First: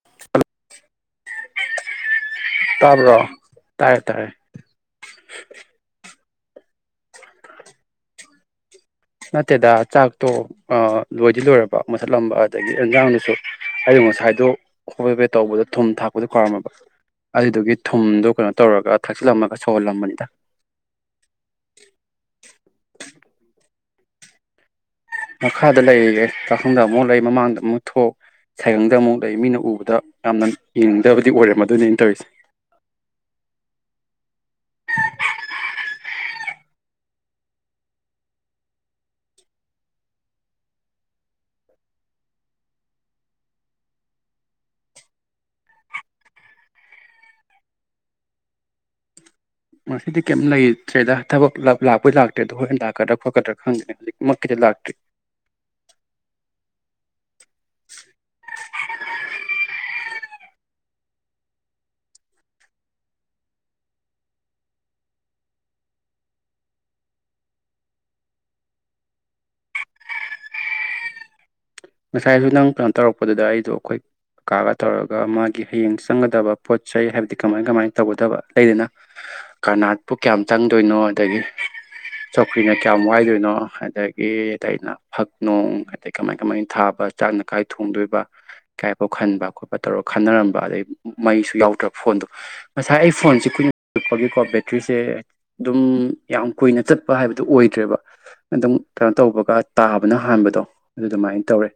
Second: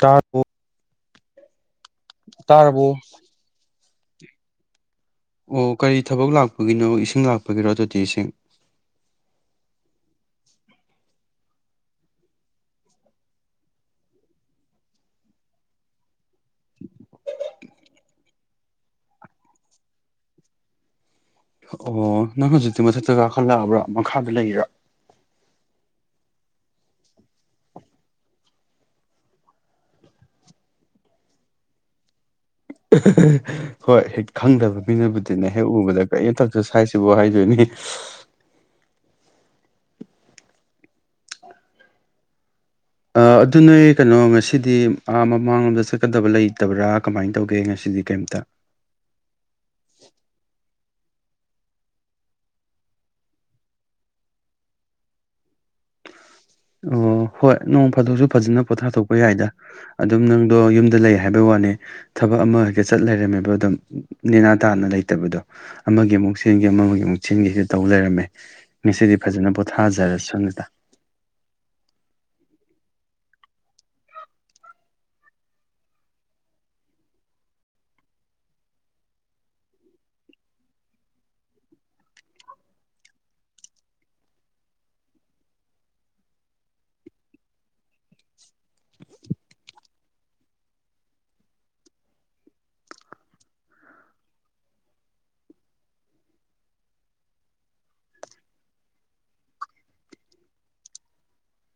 ꯇꯥꯔꯕꯣ ꯇꯥꯔꯕꯣ ꯇꯥꯕ꯭ꯔꯣ ꯇꯥꯔꯦ ꯇꯥꯔꯦ ꯑꯣ ꯀꯔꯤ ꯊꯕꯛ ꯂꯥꯛꯄ ꯄꯒꯤꯅꯣ ꯏꯁꯤꯡ ꯂꯥꯛꯄꯒꯤꯔꯣ ꯇꯣꯇꯤ ꯏꯁꯤꯡ ꯅꯠꯇꯦꯗ ꯆꯥꯛꯇꯣ ꯂꯣꯏꯗꯤ ꯂꯣꯏꯔꯕ ꯃꯨꯠꯊꯠꯂꯝꯕ ꯑꯗꯒꯤ ꯏꯟꯖꯥꯡꯗꯨꯁꯨ ꯑꯌꯨꯛ ꯉꯁꯥꯏꯗꯣ ꯍꯣꯄꯣꯏ ꯇꯧꯕꯗꯣ ꯊꯨꯝ ꯊꯥꯛ ꯗꯨ ꯀꯥꯎꯔꯝꯃꯕ ꯑꯗꯨꯗꯨꯒꯤ ꯊꯨꯝꯗꯣ ꯀꯩꯅꯣ ꯇꯧꯔꯒ ꯊꯥꯛꯆꯤꯜꯂꯝꯃꯒ ꯁꯧꯍꯜꯂꯝꯕꯅꯤꯗ ꯑꯣ ꯅꯪ ꯍꯧꯖꯤꯛꯇꯤ ꯃꯊꯛꯇ ꯀꯥꯈꯠꯂꯛꯑꯕ꯭ꯔꯥ ꯃꯈꯥꯗ ꯂꯩꯔꯥ ꯃꯈꯥꯗ ꯂꯩꯌꯦ ꯆꯥꯈꯨꯝꯗ ꯑꯃꯨꯛ ꯂꯩ ꯃꯃꯥꯡꯗ ꯑꯃꯨꯛ ꯊꯣꯛ ꯁꯥꯏꯒꯪꯗ ꯑꯃꯨꯛ ꯂꯩ ꯃꯤꯅ ꯎꯕꯗ ꯌꯥꯝꯅ ꯌꯦꯡꯅꯤꯡꯗꯕꯗꯤ ꯑꯣꯏꯔꯝꯅꯦ ꯑꯗꯨꯅꯦ ꯑꯩꯅ ꯇꯧꯔꯤꯁꯦ ꯍꯣꯏ ꯍꯦꯛ ꯈꯪꯗꯕ ꯃꯤꯅꯕꯨꯗꯤꯅꯦ ꯍꯦꯛ ꯎꯕꯗ ꯀꯔꯤꯝ ꯇꯧ ꯆꯥꯏꯁꯤꯕ ꯍꯥꯏꯗꯣꯏꯅꯤ ꯑꯗꯨ ꯅꯣꯏ ꯀꯩꯅꯣ ꯉꯁꯤꯗꯤ ꯃꯃꯥꯡꯂꯣꯝꯗ ꯆꯠꯀꯗꯕ ꯂꯩꯇꯕ꯭ꯔꯥ ꯀꯃꯥꯏꯅ ꯇꯧꯒꯦ ꯉꯁꯤꯗꯤ ꯀꯩꯝꯇ ꯉꯁꯤꯗꯤ ꯀꯔꯤꯝꯇ ꯂꯩꯇ꯭ꯔꯦꯗ ꯊꯕꯛ ꯂꯥꯛꯄꯩ ꯂꯥꯛꯇ꯭ꯔꯦ ꯑꯗꯣ ꯍꯣꯔꯦꯟ ꯂꯥꯛꯀꯗ꯭ꯔꯥ ꯈꯣꯠꯀꯗ꯭ꯔꯥ ꯈꯪꯗꯅꯤ ꯍꯧꯖꯤꯛꯃꯛꯀꯤꯗꯤ ꯂꯥꯛꯇ꯭ꯔꯤ ꯑꯣ ꯍꯣꯏ ꯅꯣꯡ ꯐꯥꯗꯣꯛꯁꯨ ꯐꯖꯅ ꯄꯣꯊꯥꯊꯣꯛꯄ ꯌꯥꯏꯗ ꯑꯗꯨꯝ ꯅꯪꯗꯣ ꯌꯨꯝꯗ ꯂꯩ ꯍꯥꯏꯕꯩ ꯋꯥꯅꯤ ꯊꯕꯛ ꯑꯃ ꯍꯦꯛꯇ ꯆꯠ ꯂꯩꯔꯝꯃꯦꯕ ꯑꯗꯨꯝ ꯅꯦꯅꯥ ꯇꯥꯅ ꯂꯩꯇꯕꯗꯣ ꯑꯃꯒꯤ ꯑꯃꯨꯛ ꯆꯦꯟꯒꯦ ꯑꯃꯒꯤ ꯑꯃꯨꯛ ꯆꯦꯟꯒꯦꯁ ꯇꯧ ꯂꯩꯔꯝꯃꯦ ꯉꯁꯤꯗꯤ ꯐꯖꯅ ꯄꯣꯊꯥꯖꯔꯁꯅꯨꯗ ꯉꯁꯥꯏꯁꯨ ꯅꯪ ꯀꯩꯅꯣ ꯇꯧꯔꯛꯄꯗꯨꯗ ꯑꯩꯗꯣ ꯑꯩꯈꯣꯏ ꯀꯀꯥꯒ ꯇꯧꯔꯒ ꯃꯥꯒꯤ ꯍꯌꯦꯡ ꯆꯪꯒꯗꯕ ꯄꯣꯠ ꯆꯩ ꯍꯥꯏꯕꯗꯤ ꯀꯃꯥꯏ ꯀꯃꯥꯏ ꯇꯧꯒꯗꯕ ꯂꯩꯗꯅ ꯀꯔꯅꯥꯠꯄꯨ ꯀꯌꯥꯝ ꯆꯪꯗꯣꯏꯅꯣ ꯑꯗꯒꯤ ꯆꯧꯀ꯭ꯔꯤꯅ ꯀꯌꯥꯝ ꯋꯥꯏꯗꯣꯏꯅꯣ ꯑꯗꯒꯤ ꯑꯇꯩꯅ ꯐꯛ ꯅꯨꯡ ꯑꯗꯩ ꯀꯃꯥꯏ ꯀꯃꯥꯏꯅ ꯊꯥꯕ ꯆꯥꯛꯅ ꯀꯥꯏ ꯊꯣꯡꯗꯣꯏꯕ ꯏꯀꯥꯏꯐꯥꯎ ꯈꯟꯕ ꯈꯣꯠꯄ ꯇꯧꯔ ꯈꯟꯅꯔꯝꯕ ꯑꯗꯩ ꯃꯩꯁꯨ ꯌꯥꯎꯗ꯭ꯔꯕ ꯐꯣꯟꯗꯣ ꯉꯁꯥꯏ ꯑꯩ ꯐꯣꯟꯁꯦ ꯀꯨꯏꯅ ꯆꯛꯄꯒꯤꯀꯣ ꯕꯦꯇ꯭ꯔꯤꯁꯦ ꯑꯗꯨꯝ ꯌꯥꯝ ꯀꯨꯏꯅ ꯆꯠꯄ ꯍꯥꯏꯕꯗꯨꯣ ꯑꯣꯏꯗ꯭ꯔꯦꯕ ꯑꯗꯨꯝ ꯀꯩꯅꯣ ꯇꯧꯕꯒ ꯇꯥꯕꯅ ꯍꯥꯟꯕꯗꯣ ꯑꯗꯨ ꯑꯗꯨꯃꯥꯏꯅ ꯇꯧꯔꯦ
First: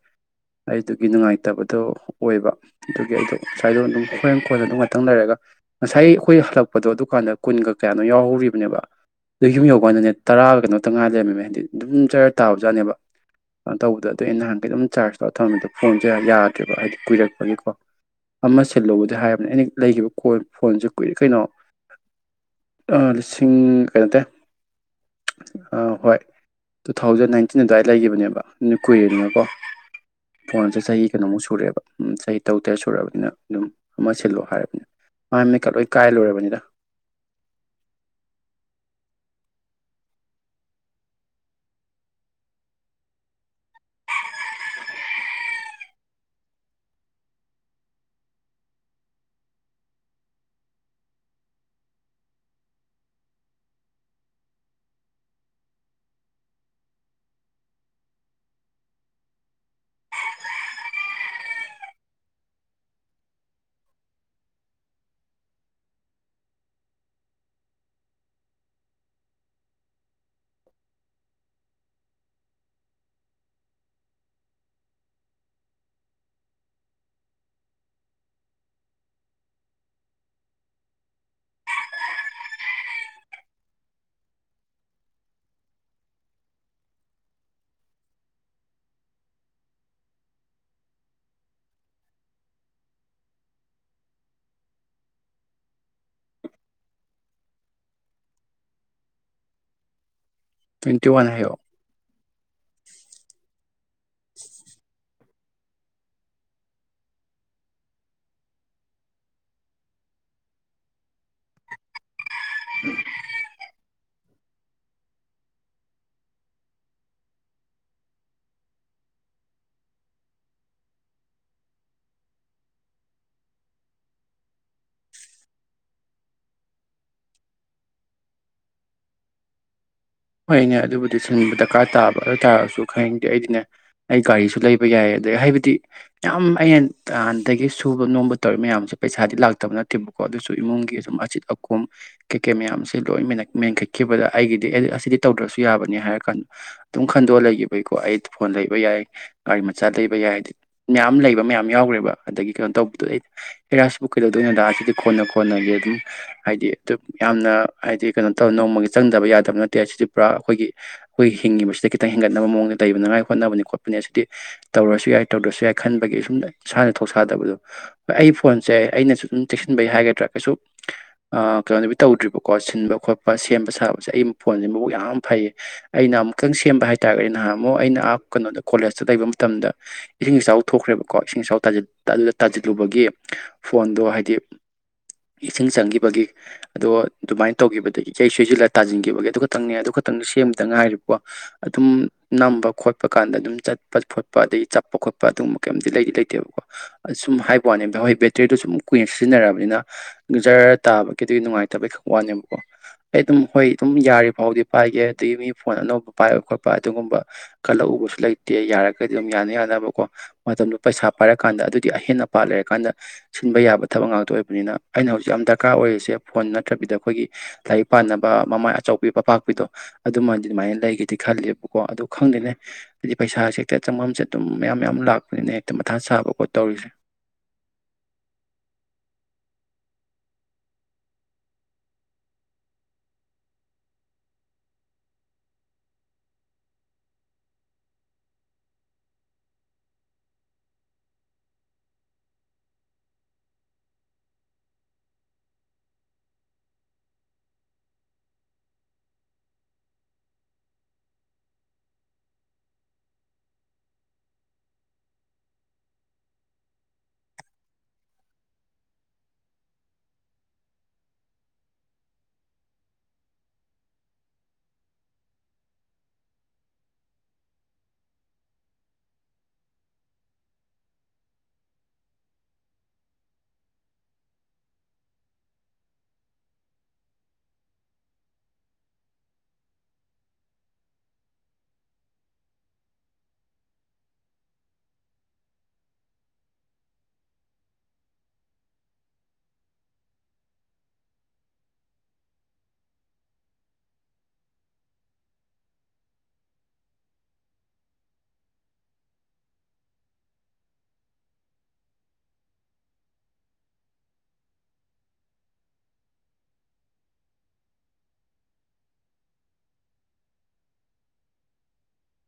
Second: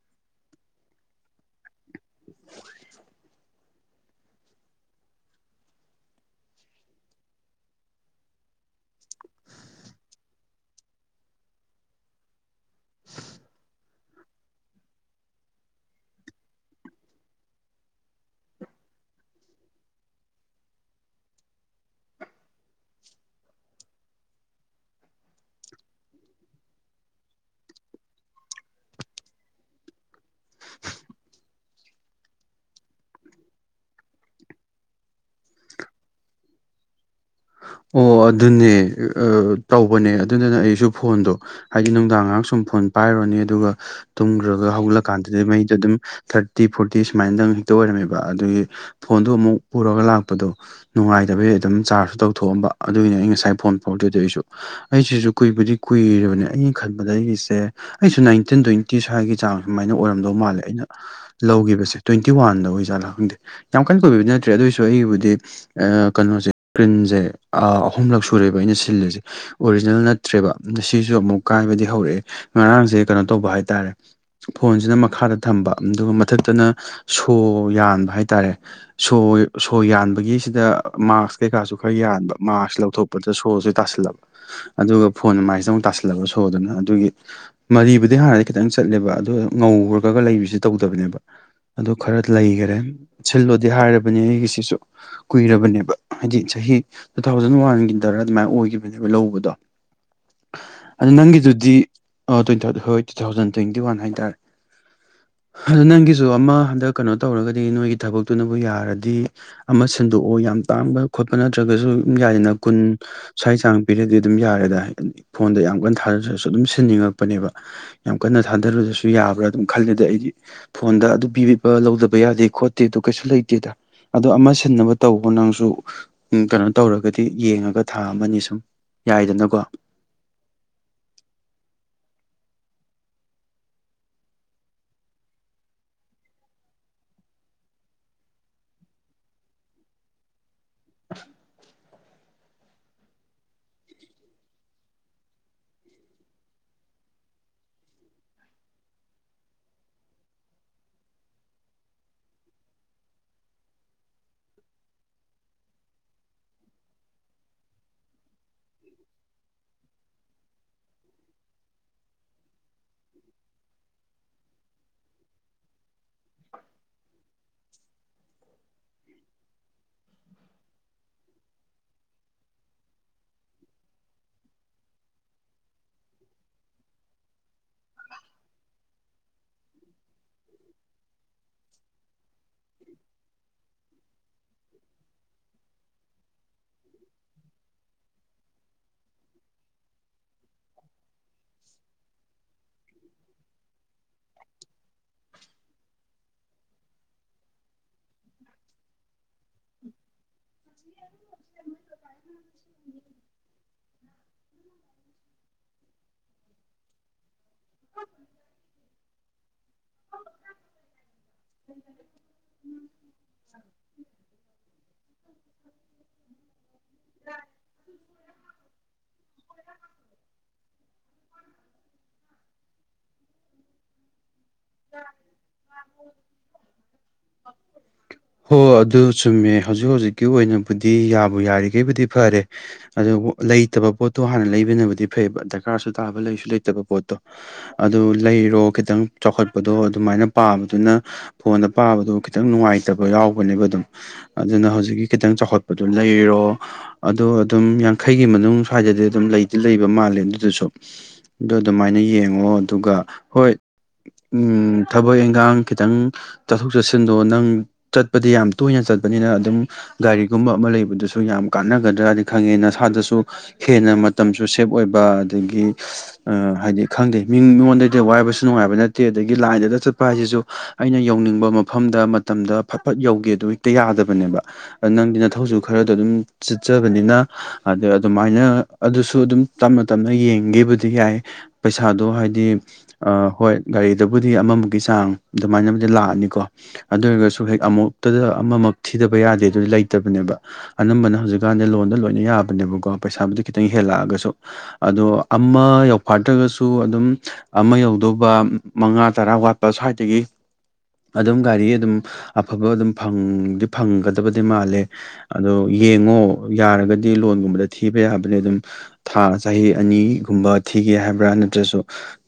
ꯑꯩꯗꯨꯒꯤ ꯅꯨꯡꯉꯥꯏꯇꯕꯗꯣ ꯑꯣꯏꯕ ꯑꯗꯨꯒꯤ ꯑꯩꯗꯣ ꯉꯁꯥꯏꯗꯣ ꯑꯗꯨꯝ ꯈꯣꯏ ꯈꯣꯏꯅ ꯑꯗꯨꯝ ꯉꯥꯛꯇꯪ ꯂꯩꯔꯒ ꯉꯁꯥꯏ ꯑꯩꯈꯣꯏ ꯍꯜꯂꯛꯄꯗꯣ ꯑꯗꯨꯀꯥꯟꯗ ꯀꯨꯟꯒ ꯀꯌꯥꯅꯣ ꯌꯥꯎꯍꯧꯔꯤꯕꯅꯦꯕ ꯑꯗꯨ ꯌꯨꯝ ꯌꯧꯀꯥꯟꯗꯅꯦ ꯇꯔꯥꯒ ꯀꯩꯅꯣ ꯇꯪ ꯉꯥꯏ ꯂꯩꯔꯝꯃꯦꯃꯦ ꯍꯥꯏꯗꯤ ꯑꯗꯨꯝ ꯆꯔ ꯇꯥꯕꯖꯥꯠꯅꯦꯕ ꯇꯧꯕꯗꯣ ꯑꯗꯨ ꯑꯩꯅ ꯅꯍꯥꯟ ꯑꯗꯨꯝ ꯆꯥꯔꯖ ꯇꯧꯔ ꯊꯝꯃꯦꯗ ꯐꯣꯟꯁꯦ ꯌꯥꯗ꯭ꯔꯦꯕ ꯍꯥꯏꯗꯤ ꯀꯨꯏꯔꯛꯄꯒꯤꯀꯣ ꯑꯃ ꯁꯤꯜꯂꯨꯕꯗꯤ ꯍꯥꯏꯔꯕꯅꯦ ꯑꯦꯅꯤ ꯂꯩꯈꯤꯕ ꯀꯣꯏ ꯐꯣꯟꯁꯦ ꯀꯨꯏꯔꯦ ꯀꯩꯅꯣ ꯂꯤꯁꯤꯡ ꯀꯩꯅꯣ ꯇꯦ ꯍꯣꯏ ꯇꯨ ꯊꯥꯎꯖꯟ ꯅꯥꯏꯟꯇꯤꯟ ꯑꯗꯨꯋꯥꯏꯗ ꯂꯩꯒꯤꯈꯤꯕꯅꯦꯕ ꯑꯗꯨ ꯀꯨꯏꯔꯅꯤꯅꯀꯣ ꯐꯣꯟꯁꯦ ꯆꯍꯤ ꯀꯩꯅꯣꯃꯨꯛ ꯁꯨꯔꯛꯑꯦꯕ ꯆꯍꯤ ꯇꯔꯨꯛ ꯇꯔꯦꯠ ꯁꯨꯔꯕꯅꯤꯅ ꯑꯗꯨꯝ ꯑꯃ ꯁꯤꯜꯂꯣ ꯍꯥꯏꯔꯕꯅꯤꯅ ꯃꯥ ꯃꯀꯂꯣꯏ ꯀꯥꯏ ꯂꯣꯏꯔꯕꯅꯤꯗ ꯑꯣ ꯑꯗꯨꯅꯦ ꯇꯧꯕꯅꯦ ꯑꯗꯨꯗꯨꯅ ꯑꯩꯁꯨ ꯐꯣꯟꯗꯣ ꯍꯥꯏꯗꯤ ꯅꯨꯡꯗꯥꯡ ꯉꯥꯏꯍꯥꯛ ꯁꯨꯝ ꯐꯣꯟ ꯄꯥꯏꯔꯨꯔꯅꯤ ꯑꯗꯨꯒ ꯇꯨꯝꯈ꯭ꯔꯒ ꯍꯧꯒꯠꯂꯀꯥꯟꯗꯗꯤ ꯃꯩꯗ ꯑꯗꯨꯝ ꯊꯥꯔꯇꯤ ꯐꯣꯔꯇꯤ ꯁꯨꯃꯥꯏꯅꯗꯪ ꯍꯦꯛꯇ ꯑꯣꯏꯔꯝꯃꯦꯕ ꯑꯗꯨꯒꯤ ꯐꯣꯟꯗꯣ ꯑꯃꯨꯛ ꯄꯨꯔꯒ ꯂꯥꯛꯄꯗꯣ ꯅꯨꯡꯉꯥꯏꯗꯕꯒꯤ ꯑꯗꯨꯝ ꯆꯥꯔꯖꯁꯨ ꯇꯧ ꯄꯨꯊꯣꯛꯑꯝꯕ ꯑꯗꯨꯏꯅꯦ ꯑꯩ ꯉꯁꯥꯏ ꯐꯣꯟ ꯐꯥꯎꯗꯣꯏꯗ ꯑꯩꯁꯨ ꯑꯩꯁꯤꯁꯨ ꯀꯨꯏꯕꯨꯗꯤ ꯀꯨꯏꯔꯕꯅꯦ ꯑꯩꯅ ꯈꯟꯕꯗ ꯑꯩꯒꯤꯁꯦ ꯑꯩꯁꯨ ꯅꯥꯏꯟꯇꯤꯟ ꯇ꯭ꯋꯦꯟꯇꯤ ꯁ꯭ꯋꯥꯏꯒꯤ ꯆꯥꯡ ꯁꯨꯃꯥꯏꯅ ꯑꯣꯏꯔꯝꯗꯧ ꯃꯥꯜꯂꯦ ꯑꯩꯅ ꯂꯧꯒꯤꯈꯤꯕꯁꯦ ꯇ꯭ꯋꯦꯟꯇꯤ ꯋꯥꯟꯗ ꯑꯣꯏ ꯖꯥꯠꯂꯥ ꯈꯪꯗꯦ ꯌꯥꯝ ꯀꯟꯅ ꯀꯨꯏꯕꯗꯤ ꯅꯠꯇ꯭ꯔꯦ ꯑꯗꯨꯑꯣꯏꯁꯨ ꯑꯩꯒꯤꯕꯨꯗꯤ ꯀꯩꯅꯣꯁꯦ ꯁꯀ꯭ꯔꯤꯟꯁꯦ ꯑꯍꯨꯝꯂꯛ ꯁꯨꯔꯦꯕ ꯑꯩꯅ ꯁꯤꯜꯂꯤꯁꯦ ꯑꯣꯔꯤꯖꯤꯅꯦꯜ ꯅꯠꯇ꯭ꯔꯦꯕ ꯑ ꯁꯤꯁꯨ ꯑꯃꯨꯛ ꯀꯥꯏꯕꯗꯤ ꯍꯧꯔꯛꯑꯦ ꯉꯔꯥꯡꯁꯦ ꯀꯩꯅꯣ ꯇꯧꯕ ꯍꯥꯏ ꯇꯥꯔꯦ ꯐꯣꯟꯁꯤꯅ ꯃꯈꯥꯗ ꯊꯝꯕ ꯑꯗꯨꯒ ꯃꯊꯛꯇꯅ ꯁꯣ ꯌꯥꯟꯕ ꯍꯥꯏ ꯇꯥꯔꯦ ꯁꯣ ꯁꯣ ꯌꯥꯟꯕꯒꯤꯁꯤꯗ ꯃꯥꯛꯁ ꯀꯩꯀꯥꯁꯨ ꯈꯔ ꯌꯥꯟ ꯃꯥꯔꯁ ꯂꯧꯊꯣꯛꯄꯗ ꯁꯣꯁꯦ ꯇꯥꯁꯤꯜꯂꯕ ꯑꯗꯨꯒ ꯐꯣꯟ ꯃꯥꯏꯁꯤꯗ ꯑꯃꯨꯛ ꯇꯁꯤꯜꯂꯕ ꯁꯣꯗꯨꯅ ꯑꯗꯨꯒꯤ ꯃꯔꯤꯕꯨꯗꯤ ꯍꯥꯟꯅꯗꯩ ꯈꯤꯇꯪ ꯆꯠꯂꯦꯕ ꯑꯗꯨ ꯉꯧꯔꯒꯒ ꯂꯩꯕꯁꯦ ꯇꯧꯗꯕꯅꯦꯕ ꯑꯗꯨ ꯈꯔ ꯂꯩꯈꯔꯦ ꯁꯤꯜꯂꯣꯗꯤ ꯍꯥꯏꯔꯕꯅꯦ ꯑꯩꯒꯤꯁꯤꯁꯨ ꯀꯨꯏꯔꯕꯅꯦꯕ ꯍꯥꯏꯗꯤ ꯆꯍꯤ ꯇꯨ ꯊꯥꯎꯖꯟ ꯋꯥꯟꯒꯤꯗꯔ ꯑꯗꯨꯃꯥꯏꯅ ꯑꯣꯏꯈꯤꯕꯅꯦꯕ ꯂꯧꯕꯗꯣ ꯇ꯭ꯋꯦꯟꯇꯤ ꯑꯗꯨꯣ ꯋꯥꯟ ꯍꯥꯏꯌꯣ ꯅꯪꯒꯤꯗꯨꯗꯤ ꯇ꯭ꯋꯦꯟ ꯍꯣꯏ ꯇꯨ ꯊꯥꯎꯖꯟ ꯇ꯭ꯋꯦꯟꯇꯤ ꯋꯥꯟ ꯍꯥꯏꯇꯥꯔꯦ ꯑꯗ ꯅꯪꯒꯤꯁꯨ ꯑꯃ ꯍꯟꯗꯛ ꯀꯩꯅꯣ ꯇꯧꯔꯒꯗꯤ ꯅꯣꯏꯒꯤ ꯊꯕꯛꯇꯨꯅꯕꯨ ꯌꯥꯔꯗꯤ ꯑꯃ ꯁꯤꯟꯗꯣꯛꯑꯣ ꯌꯥꯝ ꯇꯥꯡꯕ ꯈꯣꯠꯄ ꯅꯠꯇ꯭ꯔꯒꯁꯨ ꯌꯥꯗꯅꯣ ꯀꯨꯟ ꯁꯥꯏ ꯍꯛꯆꯥꯡ ꯄꯤꯔꯗꯤ ꯑꯗꯨꯝ ꯌꯥꯔꯦꯗ ꯐꯣꯟꯗ ꯌꯥꯝ ꯀꯟꯅ ꯊꯥꯗꯔꯁꯨ ꯑꯗꯨꯝ ꯁꯤꯟꯅꯤꯡꯉꯛꯄꯅꯦꯕ ꯌꯥꯝ ꯀꯟꯅ ꯊꯥꯗꯔꯨꯔꯁꯨ ꯌꯥꯕ꯭ꯔꯥ ꯑꯗꯨꯝ ꯈꯜꯂꯦꯗ ꯑꯩꯗꯤ ꯐꯣꯟꯗ ꯑꯗꯨ ꯄꯤꯕꯤꯕ ꯂꯧꯗꯕ ꯌꯥꯗꯦ ꯈꯣꯠꯇꯦ ꯑꯗꯨ ꯀꯩꯁꯨ ꯂꯩꯇꯦꯗ ꯑꯗꯣ ꯑꯃ ꯁꯤꯟꯅꯕ ꯇꯧꯕ ꯅꯪꯁꯨ ꯎ ꯀꯩꯅꯣ ꯇꯧꯔꯒꯗꯤ ꯌꯦꯡꯉꯒ ꯊꯥ ꯑꯃꯅꯤ ꯁꯨꯝ ꯌꯥꯏꯗꯅꯀꯣ ꯍꯣꯏꯅꯦ ꯑꯗꯨꯕꯨꯗꯤ ꯁꯤꯟꯕ ꯗꯔꯀꯥꯔ ꯇꯥꯕ ꯑꯗꯨ ꯑꯣꯏꯇꯥꯥꯔꯒꯁꯨ ꯈꯪꯅꯤꯡꯗꯦ ꯑꯩꯗꯤꯅꯦ ꯑꯩ ꯒꯥꯔꯤꯁꯨ ꯂꯩꯕ ꯌꯥꯏ ꯑꯗꯩ ꯍꯥꯏꯕꯗꯤ ꯌꯥꯝ ꯑꯩꯅ ꯇꯥꯟꯗꯒꯤ ꯁꯨꯕ ꯅꯣꯝꯕ ꯇꯧꯋ ꯃꯌꯥꯝꯁꯦ ꯄꯩꯁꯥꯗꯤ ꯂꯥꯛꯇꯕ ꯅꯠꯇꯦꯕꯀꯣ ꯑꯗꯨꯁꯨ ꯁ ꯏꯃꯨꯡꯒꯤ ꯑꯗꯨꯝ ꯑꯆꯤꯠ ꯑꯀꯣꯝ ꯀꯩꯀꯩ ꯃꯌꯥꯝꯁꯦ ꯂꯣꯏ ꯃꯦꯟꯈꯠꯈꯤꯕꯗ ꯑꯩꯒꯤꯗꯤ ꯑꯁꯤꯗꯤ ꯇꯧꯗ꯭ꯔꯁꯨ ꯌꯥꯕꯅꯤ ꯍꯥꯏꯔ ꯀꯥꯟꯗ ꯑꯗꯨꯝ ꯈꯟꯗꯣꯛꯑ ꯂꯩꯈꯤꯕꯒꯤꯀꯣ ꯑꯩ ꯐꯣꯟ ꯂꯩꯕ ꯌꯥꯏ ꯒꯥꯔꯤ ꯃꯆꯥ ꯂꯩꯕ ꯌꯥꯏ ꯍꯥꯏꯗꯤ ꯃꯌꯥꯝ ꯂꯩꯕ ꯃꯌꯥꯝ ꯌꯥꯎꯈ꯭ꯔꯦꯕ ꯑꯗꯒꯤ ꯀꯩꯅꯣ ꯇꯧꯕꯗꯨ ꯑꯩ ꯍꯔꯥꯁꯤꯕꯨ ꯀꯩꯗꯧꯗꯣꯏꯅꯣꯗ ꯁꯤꯗꯤ ꯀꯣꯟꯅ ꯈꯣꯟꯅꯒꯤ ꯑꯗꯨꯝ ꯍꯥꯏꯗꯤ ꯑꯗꯨ ꯌꯥꯝꯅ ꯍꯥꯏꯗꯤ ꯀꯩꯅꯣ ꯇꯧ ꯅꯣꯡꯃꯒꯤ ꯆꯪꯗꯕ ꯌꯥꯗꯕ ꯅꯠꯇꯦ ꯁꯤꯗꯤ ꯄꯨꯔꯥ ꯑꯩꯈꯣꯏꯒꯤ ꯑꯩꯈꯣꯏ ꯍꯤꯡꯉꯤꯕꯁꯤꯗ ꯈꯤꯇꯪ ꯍꯦꯟꯒꯠꯅꯕ ꯃꯑꯣꯡꯗ ꯂꯩꯕꯅꯉꯥꯏ ꯍꯣꯠꯅꯕꯅꯤ ꯈꯣꯠꯄꯅꯤ ꯑꯁꯤꯗꯤ ꯇꯧꯔꯁꯨ ꯌꯥꯏ ꯇꯧꯗ꯭ꯔꯁꯨ ꯌꯥꯏ ꯈꯟꯕꯒꯤ ꯁꯨꯝ ꯏꯁꯥꯅ ꯊꯣꯛꯁꯥꯗꯕꯗꯣ ꯑꯩ ꯐꯣꯟꯁꯦ ꯑꯩꯅꯁꯨ ꯑꯗꯨꯝ ꯆꯦꯛꯁꯤꯟꯕꯒꯤ ꯍꯥꯏꯒꯗ꯭ꯔꯥ ꯀꯩꯁꯨ ꯀꯩꯅꯣꯕꯤ ꯇꯧꯗ꯭ꯔꯤꯕꯀꯣ ꯁꯤꯟꯕ ꯈꯣꯠꯄ ꯁꯦꯝꯕ ꯁꯥꯕꯁꯦ ꯑꯩ ꯐꯣꯟꯁꯦ ꯌꯥꯝ ꯐꯩꯌꯦ ꯑꯩꯅ ꯑꯃꯨꯛꯇꯪ ꯁꯦꯝꯕ ꯍꯥꯏꯇꯥꯥꯔꯒꯗꯤ ꯅꯍꯥꯟ ꯑꯃꯨꯛ ꯑꯩꯅ ꯀꯩꯅꯣꯗ ꯀꯣꯂꯦꯖꯇ ꯂꯩꯕ ꯃꯇꯝꯗ ꯏꯁꯤꯡ ꯏꯆꯥꯎ ꯊꯣꯛꯈ꯭ꯔꯦꯕꯀꯣ ꯏꯁꯤꯡ ꯏꯆꯥꯎ ꯑꯗꯨꯗ ꯇꯥꯁꯤꯜꯂꯨꯕꯒꯤ ꯐꯣꯟꯗꯣ ꯍꯥꯏꯗꯤ ꯏꯁꯤꯡ ꯆꯪꯈꯤꯕꯒꯤ ꯑꯗꯣ ꯑꯗꯨꯃꯥꯏꯅ ꯇꯧꯈꯤꯕꯗ ꯏꯁꯩ ꯁꯣꯏꯁꯤꯜꯂꯒ ꯇꯥꯁꯤꯟꯈꯤꯕꯒꯤ ꯑꯗꯨꯒ ꯈꯇꯪꯅꯦ ꯑꯗꯨ ꯈꯛꯇꯪ ꯁꯦꯝꯗ ꯉꯥꯏꯔꯤꯕꯀꯣ ꯑꯗꯨꯝ ꯅꯝꯕ ꯈꯣꯠꯄ ꯀꯥꯟꯗ ꯑꯗꯨꯝ ꯆꯠ ꯈꯣꯠꯄ ꯑꯗꯒꯤ ꯆꯠꯄ ꯈꯣꯠꯄ ꯑꯗꯨꯒꯨꯝꯕ ꯀꯩꯝꯇꯗꯤ ꯂꯩꯗꯤ ꯂꯩꯇꯦꯕꯀꯣ ꯑ ꯁꯨꯝ ꯍꯥꯏꯕ ꯋꯥꯅꯦ ꯍꯣꯏ ꯕꯦꯇ꯭ꯔꯤꯗꯣ ꯁꯨꯝ ꯀꯨꯏꯅ ꯁꯤꯖꯤꯟꯅꯔꯕꯅꯤꯅ ꯖꯔ ꯇꯥꯕꯒꯤ ꯑꯗꯨ ꯅꯨꯡꯉꯥꯏꯇꯕꯒꯤ ꯈꯛ ꯋꯥꯅꯦꯕꯀꯣ ꯑꯩ ꯑꯗꯨꯝ ꯍꯣꯏ ꯑꯗꯨꯝ ꯌꯥ ꯐꯥꯎꯗꯤ ꯄꯥꯏꯒꯦ ꯑꯗꯒꯤ ꯃꯤ ꯐꯣꯟ ꯑꯅꯧꯕ ꯄꯥꯏꯕ ꯈꯣꯠꯄ ꯑꯗꯨꯒꯨꯝꯕ ꯈꯜꯂꯛꯎꯕꯁꯨ ꯂꯩꯇꯦ ꯌꯥꯔꯒꯗꯤ ꯌꯥꯅꯤ ꯌꯥꯅꯕꯀꯣ ꯃꯇꯝꯗꯨꯣ ꯄꯩꯁꯥ ꯍꯥꯏꯔ ꯀꯥꯟꯗ ꯑꯗꯨꯗꯤ ꯑꯍꯦꯟ ꯑꯄꯥꯠ ꯂꯩꯔꯀꯥꯟꯗ ꯁꯤꯟꯕ ꯌꯥꯕ ꯊꯕꯛ ꯉꯥꯛꯇ ꯑꯣꯏꯕꯅꯤꯅ ꯑꯩꯅ ꯍꯧꯖꯤꯛ ꯌꯥꯝ ꯗꯔꯀꯥꯔ ꯑꯣꯏꯔꯤꯁꯦ ꯐꯣꯟ ꯅꯠꯇ꯭ꯔꯕꯤꯗ ꯑꯩꯈꯣꯏꯒꯤ ꯂꯥꯏꯔꯤꯛ ꯄꯥꯅꯕ ꯃꯃꯥꯏ ꯑꯆꯧꯕ ꯄꯄꯥꯛꯄꯤꯗꯣ ꯑꯗꯨꯃꯗꯤ ꯑꯗꯨꯃꯥꯏꯅ ꯂꯩꯒꯗꯤ ꯈꯂꯦꯕꯀꯣ ꯑꯗꯨ ꯈꯪꯗꯦꯅꯦ ꯍꯥꯏꯗꯤ ꯄꯩꯁꯥꯁꯦ ꯍꯦꯛꯇ ꯆꯪꯐꯝ ꯆꯠ ꯑꯗꯨꯝ ꯃꯌꯥꯝ ꯃꯌꯥꯝ ꯂꯥꯛꯄꯅꯤꯅ ꯍꯦꯛꯇ ꯃꯊꯥ ꯁꯥꯕ ꯈꯣꯠ ꯇꯧꯔꯤꯁꯦ ꯍꯣ ꯑꯗꯨ ꯆꯨꯝꯃꯦ ꯍꯧꯖꯤꯛ ꯍꯧꯖꯤꯛꯀꯤ ꯑꯣꯏꯅꯕꯨꯗꯤ ꯌꯥꯕꯨ ꯌꯥꯔꯤꯈꯩꯕꯨꯗꯤ ꯐꯔꯦ ꯑꯗꯨꯣ ꯂꯩꯇꯕ ꯄꯣꯠꯇꯣ ꯍꯥꯟꯅ ꯂꯩꯕꯅꯕꯨꯗꯤ ꯐꯩꯕ ꯗꯔꯀꯥꯔꯁꯨ ꯇꯥꯕ ꯂꯩꯁꯨ ꯂꯩꯇꯕ ꯄꯣꯠꯇꯣ ꯑꯗꯨ ꯂꯩꯔꯣ ꯈꯤꯇꯪ ꯆꯥꯎꯈꯠ ꯗꯣ ꯑꯗꯨꯃꯥꯏꯅ ꯄꯥꯕꯗꯨꯅ ꯐꯣꯟꯗ ꯄꯥꯕꯗꯣ ꯈꯤꯇꯪ ꯅꯨꯡꯉꯥꯏꯇꯕ ꯌꯥꯎꯕꯅꯦꯕ ꯑꯗꯨꯝ ꯑꯗꯨꯅ ꯍꯧꯖꯤꯛꯀꯤ ꯈꯤꯇꯪ ꯆꯥꯎꯈꯠꯄꯗꯣ ꯂꯩꯔꯣ ꯑꯗꯣ ꯑꯗꯨꯝ ꯌꯥꯡꯈꯩꯒꯤ ꯃꯅꯨꯡ ꯁ꯭ꯋꯥꯏꯗꯗꯤ ꯑꯗꯨꯝ ꯂꯩꯗꯤ ꯂꯩꯕ ꯃꯥꯜꯂꯦ ꯑꯗꯨꯗꯨꯁꯨ ꯑꯗꯨꯣ ꯑꯗꯨꯃꯥꯏꯅ ꯌꯦꯡꯉꯣ ꯑꯗꯨꯒ ꯍꯣꯏ ꯊꯕꯛ ꯏꯟꯈꯥꯡ ꯈꯤꯇꯪ ꯆꯠꯊꯣꯛ ꯆꯠꯁꯤꯟꯗꯣ ꯅꯪ ꯆꯠꯄꯗꯤ ꯌꯥꯝ ꯇꯣꯏꯅ ꯆꯠꯄꯅꯤꯅ ꯑꯗꯨꯝ ꯒꯥꯔꯤꯒꯨꯝꯕ ꯑꯃ ꯂꯩꯕꯗꯨꯁꯨ ꯌꯥꯝ ꯀꯥꯟꯅꯒꯗ꯭ꯔꯥꯅ ꯈꯪꯉꯦ ꯅꯁꯥꯗꯁꯨ ꯍꯦꯟꯅ ꯃꯇꯝꯁꯨ ꯁꯦꯞ ꯑꯣꯏꯕ ꯑꯗꯒꯤ ꯍꯥꯏꯗꯤ ꯈꯪꯗꯦ ꯃꯤ ꯃꯤꯉꯣꯟꯗꯩꯗꯤ ꯋꯥꯏꯕꯁꯨ ꯅꯨꯡꯉꯥꯏꯕꯅ ꯆꯠꯇꯦ ꯑꯗꯒꯤ ꯂꯥꯏꯟꯗꯗ ꯆꯠꯄ ꯍꯥꯏꯁꯤꯁꯨ ꯑꯩꯅ ꯌꯧꯅꯤꯡꯕ ꯃꯐꯝꯗ ꯃꯇꯝꯗ ꯐꯠ ꯐꯠ ꯌꯧꯒꯦꯗꯣ ꯍꯦꯛꯇ ꯌꯥꯗꯕꯅꯦꯕ ꯅꯪꯗꯤ ꯅ ꯊꯧꯁꯨ ꯈꯔꯗ ꯑꯗꯨꯝ ꯆꯤꯠꯆꯕꯅꯤꯅ ꯑꯗ ꯑꯗꯨꯃꯥꯏꯅ ꯑꯗꯨꯁꯨ ꯑꯗꯨꯝ ꯇꯞꯅ ꯇꯞꯅ ꯌꯦꯡꯒꯦꯕꯨꯗꯤ ꯌꯥꯏ ꯄꯩꯁꯥꯗꯣ ꯍꯥꯏꯗꯤ ꯍꯣꯏ ꯒꯥꯔꯤꯗꯕꯨꯗꯤ ꯑꯃꯃꯨꯀꯤ ꯆꯥꯡ ꯑꯗꯨꯃꯥꯏꯅꯕꯨꯗꯤ ꯂꯥꯛꯑꯅꯤꯀꯣ ꯑꯗꯨ ꯑꯣꯏꯔꯒꯁꯨ ꯍꯦꯛ ꯑꯃꯨꯛꯇꯗ ꯑꯃꯃꯨ ꯊꯤꯗꯕ ꯌꯥꯗꯦ ꯑꯗꯨꯗꯤ ꯂꯩꯇꯕꯅꯦꯕ ꯑꯅꯝꯕꯅ ꯍꯧꯖꯤꯛꯀꯥꯟꯗ ꯂꯣꯟꯗ ꯂꯣꯏꯅ ꯌꯥꯕꯅꯦꯕꯀꯣ ꯄꯩꯁꯥꯕꯨꯗꯤ ꯈꯤꯇꯪ ꯍꯦꯜꯂꯛꯑꯒꯁꯨ ꯑꯗꯣ ꯑꯃ ꯌꯥꯧꯐꯥꯗ꯭ꯔꯒꯁꯨ ꯑꯗꯨꯝ ꯑꯃ ꯌꯧꯗꯧꯕ ꯃꯉꯥ ꯇꯔꯥ ꯋꯥꯠꯄ ꯁ꯭ꯋꯥꯏꯗꯒꯤ ꯑꯗꯨꯝ ꯒꯥꯔꯤ ꯑꯗꯨꯝ ꯑꯐꯕ ꯑꯗꯨꯝ ꯐꯪꯗꯤ ꯐꯪꯒꯗꯕꯗꯤ ꯃꯥꯜꯂꯦ ꯑꯗꯣ ꯌꯦꯡꯉꯣ ꯌꯥꯔꯒꯗꯤ ꯂꯣꯟꯒꯨꯝꯕꯗ ꯊꯤꯕ ꯌꯥꯕꯅꯦ ꯑꯗꯨꯝ ꯊꯥ ꯆꯍꯤ ꯑꯅꯤꯒꯨꯝꯕ ꯊꯤꯒꯦ ꯍꯥꯏꯕ꯭ꯔꯥ ꯅꯠꯇ꯭ꯔꯁꯨ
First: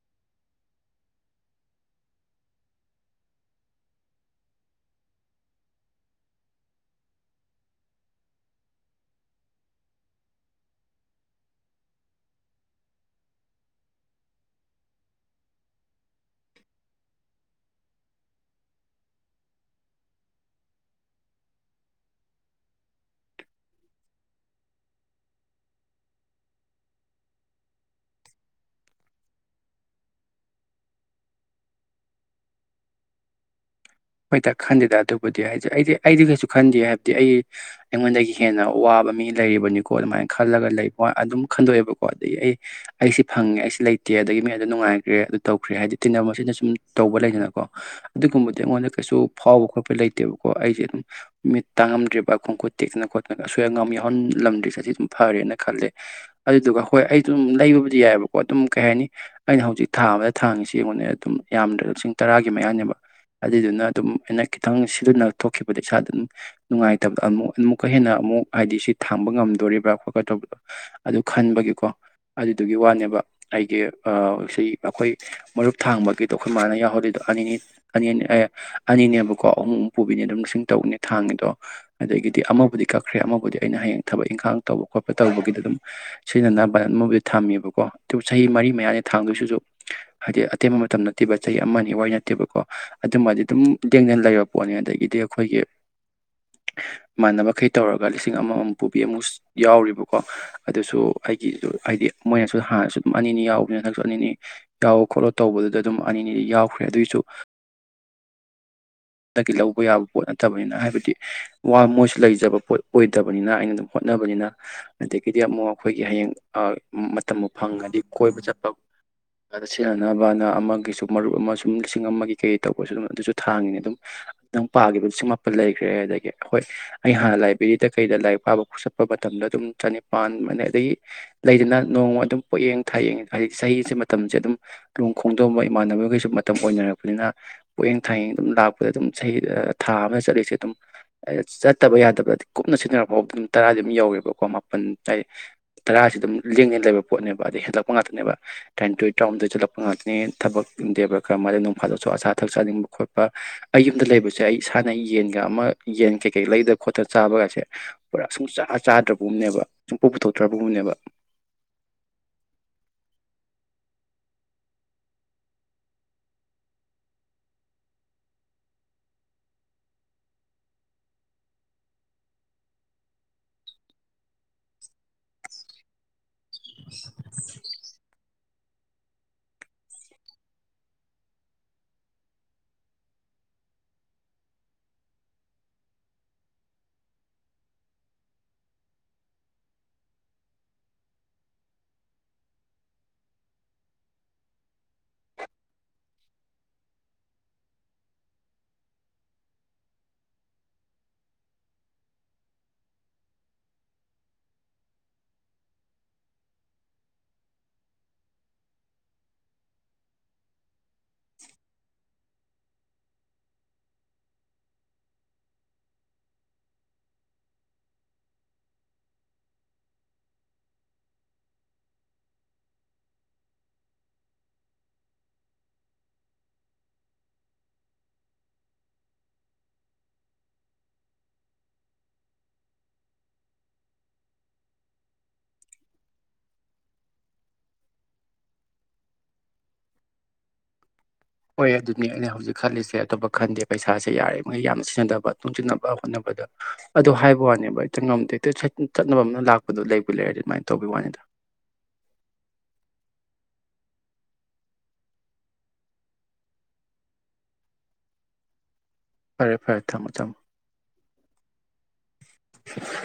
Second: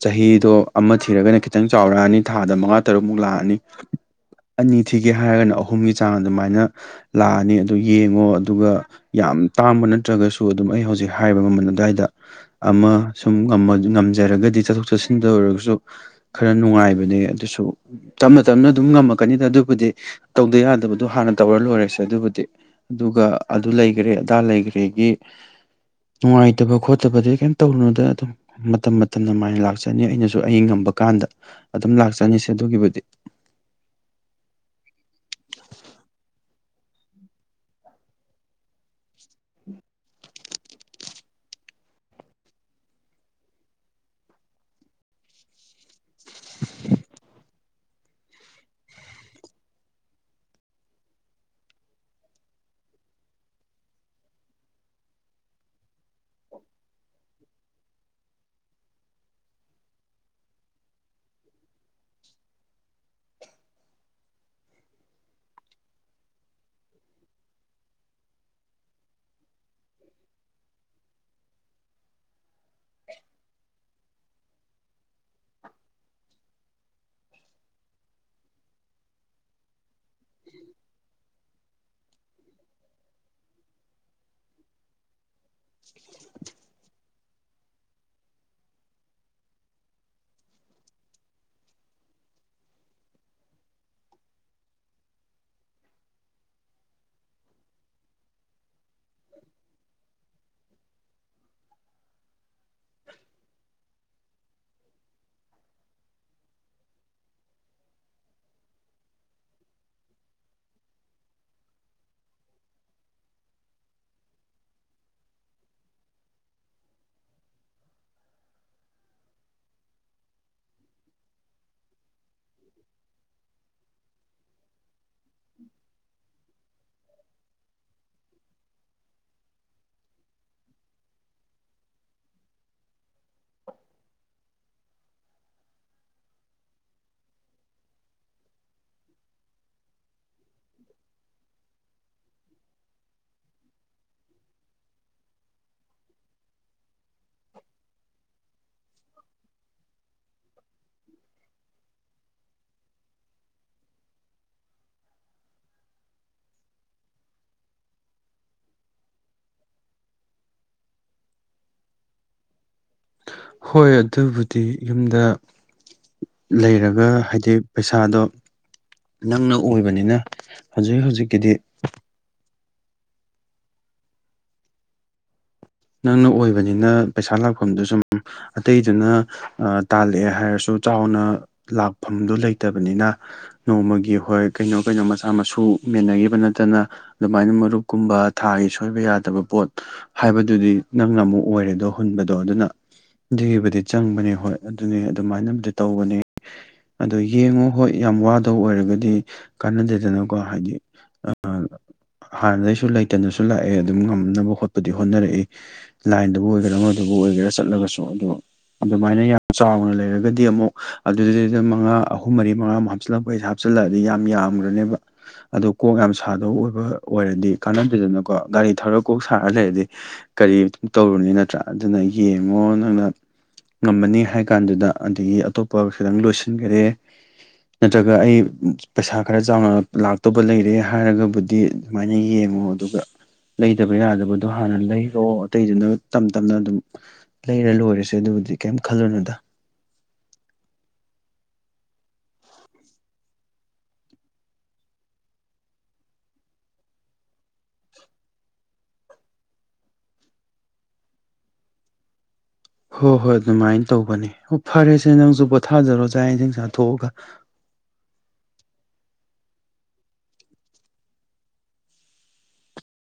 ꯆꯍꯤꯗꯣ ꯑꯃ ꯊꯤꯔꯒꯅ ꯈꯤꯇꯪ ꯆꯥꯎꯔꯛꯑꯅꯤ ꯊꯥꯗ ꯃꯉꯥ ꯇꯔꯨꯛꯃꯨꯛ ꯂꯥꯛꯑꯅꯤ ꯑꯅꯤ ꯊꯤꯒꯦ ꯍꯥꯏꯔꯒꯅ ꯑꯍꯨꯝꯒꯤ ꯆꯥꯡ ꯑꯗꯨꯃꯥꯏꯅ ꯂꯥꯛꯑꯅꯤ ꯑꯗꯨ ꯌꯦꯡꯉꯣ ꯑꯗꯨꯒ ꯌꯥꯝ ꯇꯥꯡꯕ ꯅꯠꯇ꯭ꯔꯒꯁꯨ ꯑꯗꯨꯝ ꯑꯩ ꯍꯧꯖꯤꯛ ꯍꯥꯏꯔꯤꯕ ꯃꯃꯜ ꯑꯗꯨꯋꯥꯏꯗ ꯑꯃ ꯁꯨꯝ ꯉꯝꯖꯔꯒꯗꯤ ꯆꯠꯊꯣꯛ ꯆꯠꯁꯤꯟꯗ ꯑꯣꯏꯔꯒꯁꯨ ꯈꯔ ꯅꯨꯡꯉꯥꯏꯕꯅꯦ ꯑꯗꯨꯁꯨ ꯇꯞꯅ ꯇꯞꯅ ꯑꯗꯨꯝ ꯉꯝꯃꯛꯀꯅꯤꯗ ꯑꯗꯨꯕꯨꯗꯤ ꯇꯧꯗ ꯌꯥꯗꯕꯗꯣ ꯍꯥꯟꯅ ꯇꯧꯔ ꯂꯣꯏꯔꯁꯦ ꯑꯗꯨꯕꯨꯗꯤ ꯑꯗꯨꯒ ꯑꯗꯨ ꯂꯩꯈ꯭ꯔꯦ ꯑꯗꯥ ꯂꯩꯈ꯭ꯔꯦꯒꯤ ꯅꯨꯡꯉꯥꯏꯇꯕ ꯈꯣꯠꯇꯕꯗꯤ ꯀꯩꯝ ꯇꯧꯔꯨꯅꯗ ꯑꯗꯨꯝ ꯃꯇꯝ ꯃꯇꯝ ꯅ ꯃꯥꯏꯅ ꯂꯥꯛꯆꯅꯤ ꯑꯩꯅꯁꯨ ꯑꯩ ꯉꯝꯕ ꯀꯥꯟꯗ ꯑꯗꯨꯝ ꯂꯥꯛꯆꯅꯤꯁꯦ ꯑꯗꯨꯒꯤꯕꯨꯗꯤ ꯍꯣꯏꯛꯇ ꯈꯟꯗꯦꯗ ꯑꯗꯨꯕꯨꯗꯤ ꯍꯥꯏꯁꯦ ꯑꯩꯗꯤ ꯑꯩꯗꯤ ꯀꯩꯁꯨꯦ ꯈꯟꯗꯦ ꯍꯥꯏꯕꯗꯤ ꯑꯩ ꯑꯩꯉꯣꯟꯗꯒꯤ ꯍꯦꯟꯅ ꯋꯥꯕ ꯃꯤ ꯂꯩꯔꯤꯕꯅꯤꯀꯣ ꯑꯗꯨꯃꯥꯏꯅ ꯈꯜꯂꯒ ꯂꯩꯕ ꯑꯗꯨꯝ ꯈꯟꯗꯣꯛꯑꯦꯕꯀꯣ ꯑꯗꯒꯤ ꯑꯩ ꯑꯩꯁꯤ ꯐꯪꯉꯦ ꯑꯩꯁꯤ ꯂꯩꯇꯦ ꯑꯗꯒꯤ ꯃꯤ ꯑꯗꯨ ꯅꯨꯡꯉꯥꯏꯈ꯭ꯔꯦ ꯑꯗꯨ ꯇꯧꯈ꯭ꯔꯦ ꯍꯥꯏꯗꯤ ꯇꯤꯟꯅ ꯑꯁꯤꯅ ꯁꯨꯝ ꯇꯧꯕ ꯂꯩꯗꯅꯀꯣ ꯑꯗꯨꯒꯨꯝꯕꯗꯣ ꯑꯩꯉꯣꯟꯗ ꯀꯩꯁꯨ ꯐꯥꯎꯕ ꯈꯣꯠꯄ ꯂꯩꯇꯦꯕꯀꯣ ꯑꯩꯁꯦ ꯑꯗꯨꯝ ꯃꯤꯠ ꯇꯥꯡꯉꯝꯗ꯭ꯦꯔꯤꯕ ꯈꯣꯡꯀꯨꯠ ꯇꯦꯛꯇꯅ ꯈꯣꯠꯇꯅ ꯑꯁꯣꯏ ꯑꯉꯝ ꯌꯥꯎꯍꯜꯂꯝꯗ꯭ꯔꯤꯁꯦ ꯁꯤ ꯑꯗꯨꯝ ꯐꯔꯦꯅ ꯈꯜꯂꯦ ꯑꯗꯨꯗꯨꯒ ꯍꯣꯏ ꯑꯩꯁꯨ ꯑꯗꯨꯝ ꯂꯩꯕꯕꯨꯗꯤ ꯌꯥꯏꯑꯕꯀꯣ ꯑꯗꯨꯝ ꯀꯩ ꯍꯥꯏꯅꯤ ꯑꯩꯅ ꯍꯧꯖꯤꯛ ꯊꯥ ꯑꯃꯗ ꯊꯥꯡꯉꯤꯁꯤ ꯌꯦꯡꯉꯣꯅꯦ ꯑꯗꯨꯝ ꯌꯥꯝꯗ꯭ꯔ ꯂꯤꯁꯤꯡ ꯇꯔꯥꯒꯤ ꯃꯌꯥꯅꯦꯕ ꯑꯗꯨꯏꯗꯨꯅ ꯑꯗꯨꯝ ꯑꯩꯅ ꯈꯤꯇꯪ ꯁꯤꯗꯨꯅ ꯊꯣꯛꯈꯤꯕꯗ ꯏꯁꯥꯗ ꯑꯗꯨꯝ ꯅꯨꯡꯉꯥꯏꯇꯕꯗꯣ ꯑꯃꯨꯛ ꯑꯃꯨꯛꯀ ꯍꯦꯟꯅ ꯑꯃꯨꯛ ꯍꯥꯏꯗꯤ ꯁꯤ ꯊꯥꯡꯕ ꯉꯝꯗꯣꯔꯤꯕ꯭ꯔꯥ ꯈꯣꯠꯀꯗꯧꯕꯗ ꯑꯗꯨ ꯈꯟꯕꯒꯤꯀꯣ ꯑꯗꯨꯗꯨꯒꯤ ꯋꯥꯅꯦꯕ ꯑꯩꯒꯤ ꯁꯤ ꯑꯩꯈꯣꯏ ꯃꯔꯨꯞ ꯊꯥꯡꯕꯒꯤꯗꯣ ꯑꯩꯈꯣꯏ ꯃꯥꯅ ꯌꯥꯎꯍꯜꯂꯤꯗꯣ ꯑꯅꯤ ꯑꯅꯤ ꯑꯅꯤꯅꯦꯕꯀꯣ ꯑꯍꯨꯝ ꯄꯨꯕꯤꯅꯦ ꯑꯗꯨꯝ ꯂꯤꯁꯤꯡ ꯇꯧꯅꯦ ꯊꯥꯡꯉꯤꯗꯣ ꯑꯗꯒꯤꯗꯤ ꯑꯃꯕꯨꯗꯤ ꯀꯛꯈ꯭ꯔꯦ ꯑꯃꯕꯨꯗꯤ ꯑꯩꯅ ꯍꯌꯦꯡ ꯊꯕꯛ ꯏꯪꯈꯥꯡ ꯇꯧꯕ ꯈꯣꯠꯄ ꯇꯧꯕꯒꯤ ꯑꯗꯨꯝ ꯁꯤꯅꯅꯕ ꯃ ꯊꯝꯃꯦꯕꯀꯣ ꯑꯗꯨ ꯆꯍꯤ ꯃꯔꯤ ꯃꯌꯥꯅꯤ ꯊꯥꯡꯗꯣꯏꯁꯤꯁꯨ ꯍꯥꯏꯗꯤ ꯑꯇꯦꯟꯕ ꯃꯇꯝ ꯅꯠꯇꯦꯕ ꯆꯍꯤ ꯑꯃꯅꯤ ꯋꯥꯔꯤ ꯅꯠꯇꯦꯕꯀꯣ ꯑꯗꯨꯃꯗꯤ ꯑꯗꯨꯝ ꯇꯦꯡꯗꯅ ꯂꯩꯕ ꯄꯣꯠꯅꯤ ꯑꯗꯒꯤꯗꯤ ꯑꯩꯈꯣꯏꯒꯤ ꯏꯃꯥꯟꯅꯕꯩ ꯇꯧꯔꯒ ꯂꯤꯁꯤꯡ ꯑꯃꯃꯝ ꯄꯨꯕꯤ ꯑꯃꯨꯛ ꯌꯥꯎꯔꯤꯕꯀꯣ ꯑꯗꯨꯁꯨ ꯑꯩꯒꯤꯗ ꯍꯥꯏꯗꯤ ꯃꯣꯏꯅꯁꯨ ꯍꯥꯟꯅꯁꯨ ꯑꯗꯨꯝ ꯑꯅꯤꯅꯤ ꯌꯥꯎꯕꯅꯤ ꯍꯟꯗꯛꯁꯨ ꯑꯅꯤꯅꯤ ꯌꯥꯎ ꯈꯣꯠꯂꯣ ꯇꯧꯕꯗꯨꯗ ꯑꯗꯨꯝ ꯑꯅꯤꯅꯤꯗꯤ ꯌꯥꯎꯈ꯭ꯔꯦ ꯑꯗꯨꯒꯤꯁꯨ ꯗꯒꯤ ꯂꯧꯕ ꯌꯥꯕ ꯄꯣꯠ ꯅꯠꯇꯕꯅꯤꯅ ꯍꯥꯏꯕꯗꯤ ꯋꯥ ꯃꯣꯏꯁꯨ ꯂꯩꯖꯕ ꯄꯣꯠ ꯑꯣꯏꯗꯕꯅꯤꯅ ꯑꯩꯅ ꯑꯗꯨꯝ ꯍꯣꯠꯅꯕꯅꯤꯅ ꯑꯗꯒꯤꯗꯤ ꯑꯃꯨꯛ ꯑꯩꯈꯣꯏꯒꯤ ꯍꯌꯦꯡ ꯃꯇꯝ ꯑꯃ ꯐꯪꯉꯗꯤ ꯀꯣꯏꯕ ꯆꯠꯄꯗ ꯁꯤꯖꯤꯟꯅꯅꯕꯅ ꯑꯃꯒꯤꯁꯨ ꯃꯔꯨꯞ ꯑꯃ ꯁꯨꯝ ꯂꯤꯁꯤꯡ ꯑꯃꯒꯤ ꯀꯩ ꯇꯧꯕꯁꯨ ꯑꯗꯨꯝ ꯑꯗꯨꯁꯨ ꯊꯥꯡꯉꯤꯅꯦ ꯑꯗꯨꯝ ꯄꯥꯒꯦ ꯂꯤꯁꯤꯡ ꯃꯥꯄꯟ ꯂꯩꯈ꯭ꯔꯦ ꯑꯗꯒꯤ ꯑꯩꯈꯣꯏ ꯑꯩ ꯍꯥꯟꯅ ꯂꯥꯏꯕ꯭ꯔꯦꯔꯤꯗ ꯀꯩꯗ ꯀꯥꯕꯠꯆꯠꯄ ꯃꯇꯝꯗ ꯑꯗꯨꯝ ꯆꯅꯤꯄꯥꯟ ꯑ ꯑꯗꯒꯤ ꯂꯩꯗꯅ ꯅꯣꯡꯃ ꯑꯗꯨꯝ ꯄꯛꯌꯦꯡ ꯊꯥꯏꯌꯦꯡ ꯍꯥꯏꯗꯤ ꯆꯍꯤꯁꯦ ꯃꯇꯝꯁꯦ ꯑꯗꯨꯝ ꯂꯅꯨꯡ ꯈꯣꯡꯗꯣꯡꯝꯕ ꯏꯃꯥꯟꯅꯕꯈꯩꯁꯨ ꯃꯇꯝ ꯑꯣꯏꯅꯔꯛꯄꯅꯤꯅ ꯄꯛꯌꯦꯡ ꯊꯥꯏꯌꯦꯡ ꯑꯗꯨꯝ ꯂꯥꯛꯄ ꯑꯗꯨꯝ ꯆꯍꯤ ꯊꯥ ꯑꯃꯗ ꯆꯠꯂꯤꯁꯦ ꯑꯗꯨꯝ ꯆꯠꯇꯕ ꯌꯥꯗꯕꯗ ꯀꯨꯞꯅ ꯁꯤꯖꯤꯟꯅꯔꯛ ꯐꯥꯎꯕꯗ ꯑꯗꯨꯝ ꯇꯔꯥꯗꯤ ꯑꯗꯨꯝ ꯌꯧꯋꯦꯕꯀꯣ ꯃꯥꯄꯜ ꯍꯥꯏꯗꯤ ꯇꯔꯥꯁꯤ ꯑꯗꯨꯝ ꯂꯦꯡꯉꯅ ꯂꯩꯕ ꯄꯣꯠꯅꯦꯕ ꯑꯗꯩ ꯍꯦꯜꯂꯛꯄ ꯉꯥꯛꯇꯅꯦꯕ ꯇ꯭ꯔꯦꯟ ꯇꯣꯏ ꯇꯔꯥꯍꯨꯝꯗꯣꯏ ꯆꯠꯂꯛꯄꯥꯛꯇꯅꯦ ꯊꯕꯛ ꯗꯦꯕ ꯈꯔ ꯃꯥ ꯅꯣꯡ ꯐꯥꯜꯗꯣꯛꯁꯨ ꯑꯆꯥ ꯑꯊꯛ ꯆꯥꯅꯤꯡꯕ ꯈꯣꯠꯄ ꯑꯩ ꯌꯨꯝꯗ ꯂꯩꯕꯁꯦ ꯑꯩ ꯏꯁꯥꯟꯅ ꯌꯦꯟꯒ ꯑꯃ ꯌꯦꯟ ꯀꯩꯀꯩ ꯂꯩꯗꯅ ꯈꯣꯠꯇꯅ ꯆꯥꯕꯒꯁꯦ ꯄꯨꯔꯥ ꯁꯨꯡ ꯆꯥꯗ꯭ꯔꯕꯒꯨꯝꯅꯦꯕ ꯁꯨꯝꯄ ꯄꯨꯊꯣꯛꯇ꯭ꯔꯕꯒꯨꯝꯅꯦꯕ ꯍꯣꯏ ꯑꯗꯨꯕꯨꯗꯤ ꯌꯨꯝꯗ ꯂꯩꯔꯒ ꯍꯥꯏꯗꯤ ꯄꯩꯁꯥꯗꯣ ꯅꯪꯅ ꯑꯣꯏꯕꯅꯤꯅ ꯍꯧꯖꯤꯛ ꯍꯧꯖꯤꯛꯀꯤꯗꯤ ꯅꯪꯅ ꯑꯣꯏꯕ ꯕꯅꯤꯅ ꯄꯩꯁꯥ ꯂꯥꯛꯐꯝꯗꯨ ꯁꯨꯝ ꯎ ꯑꯇꯩꯗꯨꯅ ꯇꯥꯜꯂꯛꯑꯦ ꯍꯥꯏꯔꯁꯨ ꯆꯥꯎꯅ ꯂꯥꯛꯐꯝꯗꯨ ꯂꯩꯇꯕꯅꯤꯅ ꯅꯣꯡꯃꯒꯤ ꯍꯣꯏ ꯀꯩꯅꯣ ꯀꯩꯅꯣ ꯃꯆꯥ ꯃꯁꯨ ꯃꯦꯟꯅꯈꯤꯕ ꯅꯠꯇꯅ ꯑꯗꯨꯃꯥꯏꯅ ꯃꯔꯨꯞꯀꯨꯝꯕ ꯊꯥꯒꯤ ꯁꯣꯏꯕ ꯌꯥꯗꯕ ꯄꯣꯠ ꯍꯥꯏꯕ ꯑꯗꯨꯗꯤ ꯅꯪꯅ ꯑꯃꯨꯛ ꯑꯣꯏꯔꯦꯗꯣ ꯍꯨꯟꯕꯗꯣ ꯑꯗꯨꯅ ꯑꯗꯨꯒꯤꯕꯨꯗꯤ ꯆꯪꯕꯅꯦ ꯍꯣꯏ ꯑꯗꯨꯅꯤ ꯑꯗꯨꯃꯥꯏꯅꯕꯨꯗꯤ ꯇꯧꯕꯅꯦ ꯑꯗꯣ ꯌꯦꯡꯉꯣ ꯍꯣꯏ ꯌꯥꯝ ꯋꯥꯗ ꯑꯣꯏꯔꯒꯗꯤ ꯀꯥꯟꯅꯗꯦꯗꯅꯀꯣ ꯍꯥꯏꯗꯤ ꯍꯥꯟꯅꯗꯩꯁꯨ ꯂꯩꯇꯅꯁꯨ ꯂꯥꯛꯑꯦ ꯑꯗꯨꯝ ꯉꯝꯅꯕ ꯍꯣꯠꯄꯗꯤ ꯍꯣꯠꯅꯔꯛꯏ ꯂꯥꯏꯟꯗꯨꯕꯨ ꯑꯣꯏꯒꯦꯔꯥ ꯃꯗꯨꯕꯨ ꯑꯣꯏꯒꯦꯔꯥ ꯆꯠꯂꯒꯁꯨ ꯑꯗꯨꯗꯣ ꯑꯗꯨꯃꯥꯏꯅ ꯌꯥꯝ ꯆꯥꯎꯅ ꯂꯩꯔꯒꯗꯤ ꯑꯃꯨꯛ ꯑꯗꯨꯗꯨꯗꯨꯩꯗ ꯃꯉꯥ ꯑꯍꯨꯝ ꯃꯔꯤ ꯃꯉꯥꯃꯨꯛ ꯍꯥꯞꯆꯤꯜꯂꯛꯄꯩꯁꯦ ꯍꯥꯞꯆꯤꯜꯂꯛꯑꯗꯤ ꯌꯥꯝ ꯌꯥꯝꯈ꯭ꯔꯅꯦꯕ ꯑꯗꯨ ꯀꯣꯛ ꯌꯥꯝ ꯁꯥꯗꯕ ꯑꯣꯏꯕ ꯑꯣꯏꯔꯗꯤ ꯀꯥꯟꯅꯕꯤꯗꯅꯀꯣ ꯒꯥꯔꯤ ꯊꯧꯔꯒ ꯀꯣꯛ ꯁꯥꯔ ꯂꯩꯔꯗꯤ ꯀꯔꯤ ꯇꯧꯔꯨꯅꯤ ꯅꯠꯇ꯭ꯔꯥ ꯑꯗꯨꯅ ꯌꯦꯡꯉꯣ ꯅꯪꯅ ꯉꯝꯃꯅꯤ ꯍꯥꯏ ꯀꯥꯟꯗꯨꯗ ꯑꯗꯒꯤ ꯑꯇꯣꯞꯄ ꯈꯤꯇꯪ ꯂꯣꯏꯁꯤꯟꯈꯔꯦ ꯅꯠꯇ꯭ꯔꯒ ꯑꯩ ꯄꯩꯁꯥ ꯈꯔ ꯆꯥꯎꯅ ꯂꯥꯛꯇꯧꯕ ꯂꯩꯔꯦ ꯍꯥꯏꯔꯒꯕꯨꯗꯤ ꯑꯗꯨꯃꯥꯏꯅ ꯌꯦꯡꯉꯣ ꯑꯗꯨꯒ ꯂꯩꯇꯕ ꯌꯥꯗꯕꯗꯣ ꯍꯥꯟꯅ ꯂꯩ ꯂ ꯑꯇꯩꯗꯨꯅ ꯇꯞ ꯇꯞꯅ ꯑꯗꯨꯝ ꯂꯩꯔ ꯂꯣꯏꯔꯁꯦ ꯑꯗꯨꯕꯨꯗꯤ ꯀꯔꯤꯝ ꯈꯜꯂꯨꯅꯨꯗ ꯍꯣꯏ ꯑꯗꯨꯅꯤ ꯑꯩꯅ ꯍꯧꯖꯤꯛ ꯈꯜꯂꯤꯁꯦ ꯑꯇꯣꯞꯄ ꯈꯟꯗꯦ ꯄꯩꯁꯥꯁꯦ ꯌꯥꯔꯉꯩ ꯌꯥꯝꯅ ꯁꯤꯖꯤꯟꯅꯗꯕ ꯇꯨꯡꯁꯤꯟꯅꯕ ꯍꯣꯠꯅꯕꯗ ꯑꯗꯨꯗ ꯍꯥꯏꯕ ꯋꯥꯅꯦꯕ ꯏꯛꯇꯪ ꯉꯝꯗꯦ ꯍꯦ ꯆꯠꯅꯕ ꯑꯃꯅ ꯂꯥꯛꯄꯗꯣ ꯂꯩꯕꯨ ꯂꯩꯔꯦ ꯑꯗꯨꯃꯥꯏꯅ ꯇꯧꯕꯤ ꯋꯥꯅꯤꯗ ꯍꯣꯏ ꯍꯣꯏ ꯑꯗꯨꯃꯥꯏꯅ ꯇꯧꯕꯅꯦ ꯑꯣ ꯐꯔꯦꯁꯦ ꯅꯪꯁꯨ ꯄꯣꯊꯥꯖꯔꯣ ꯆꯥꯛ ꯌꯦꯟꯁꯤꯡ ꯆꯥꯊꯣꯛꯑꯒ ꯐꯔꯦ ꯐꯔꯦ ꯊꯝꯃꯣ ꯊꯝꯃꯣ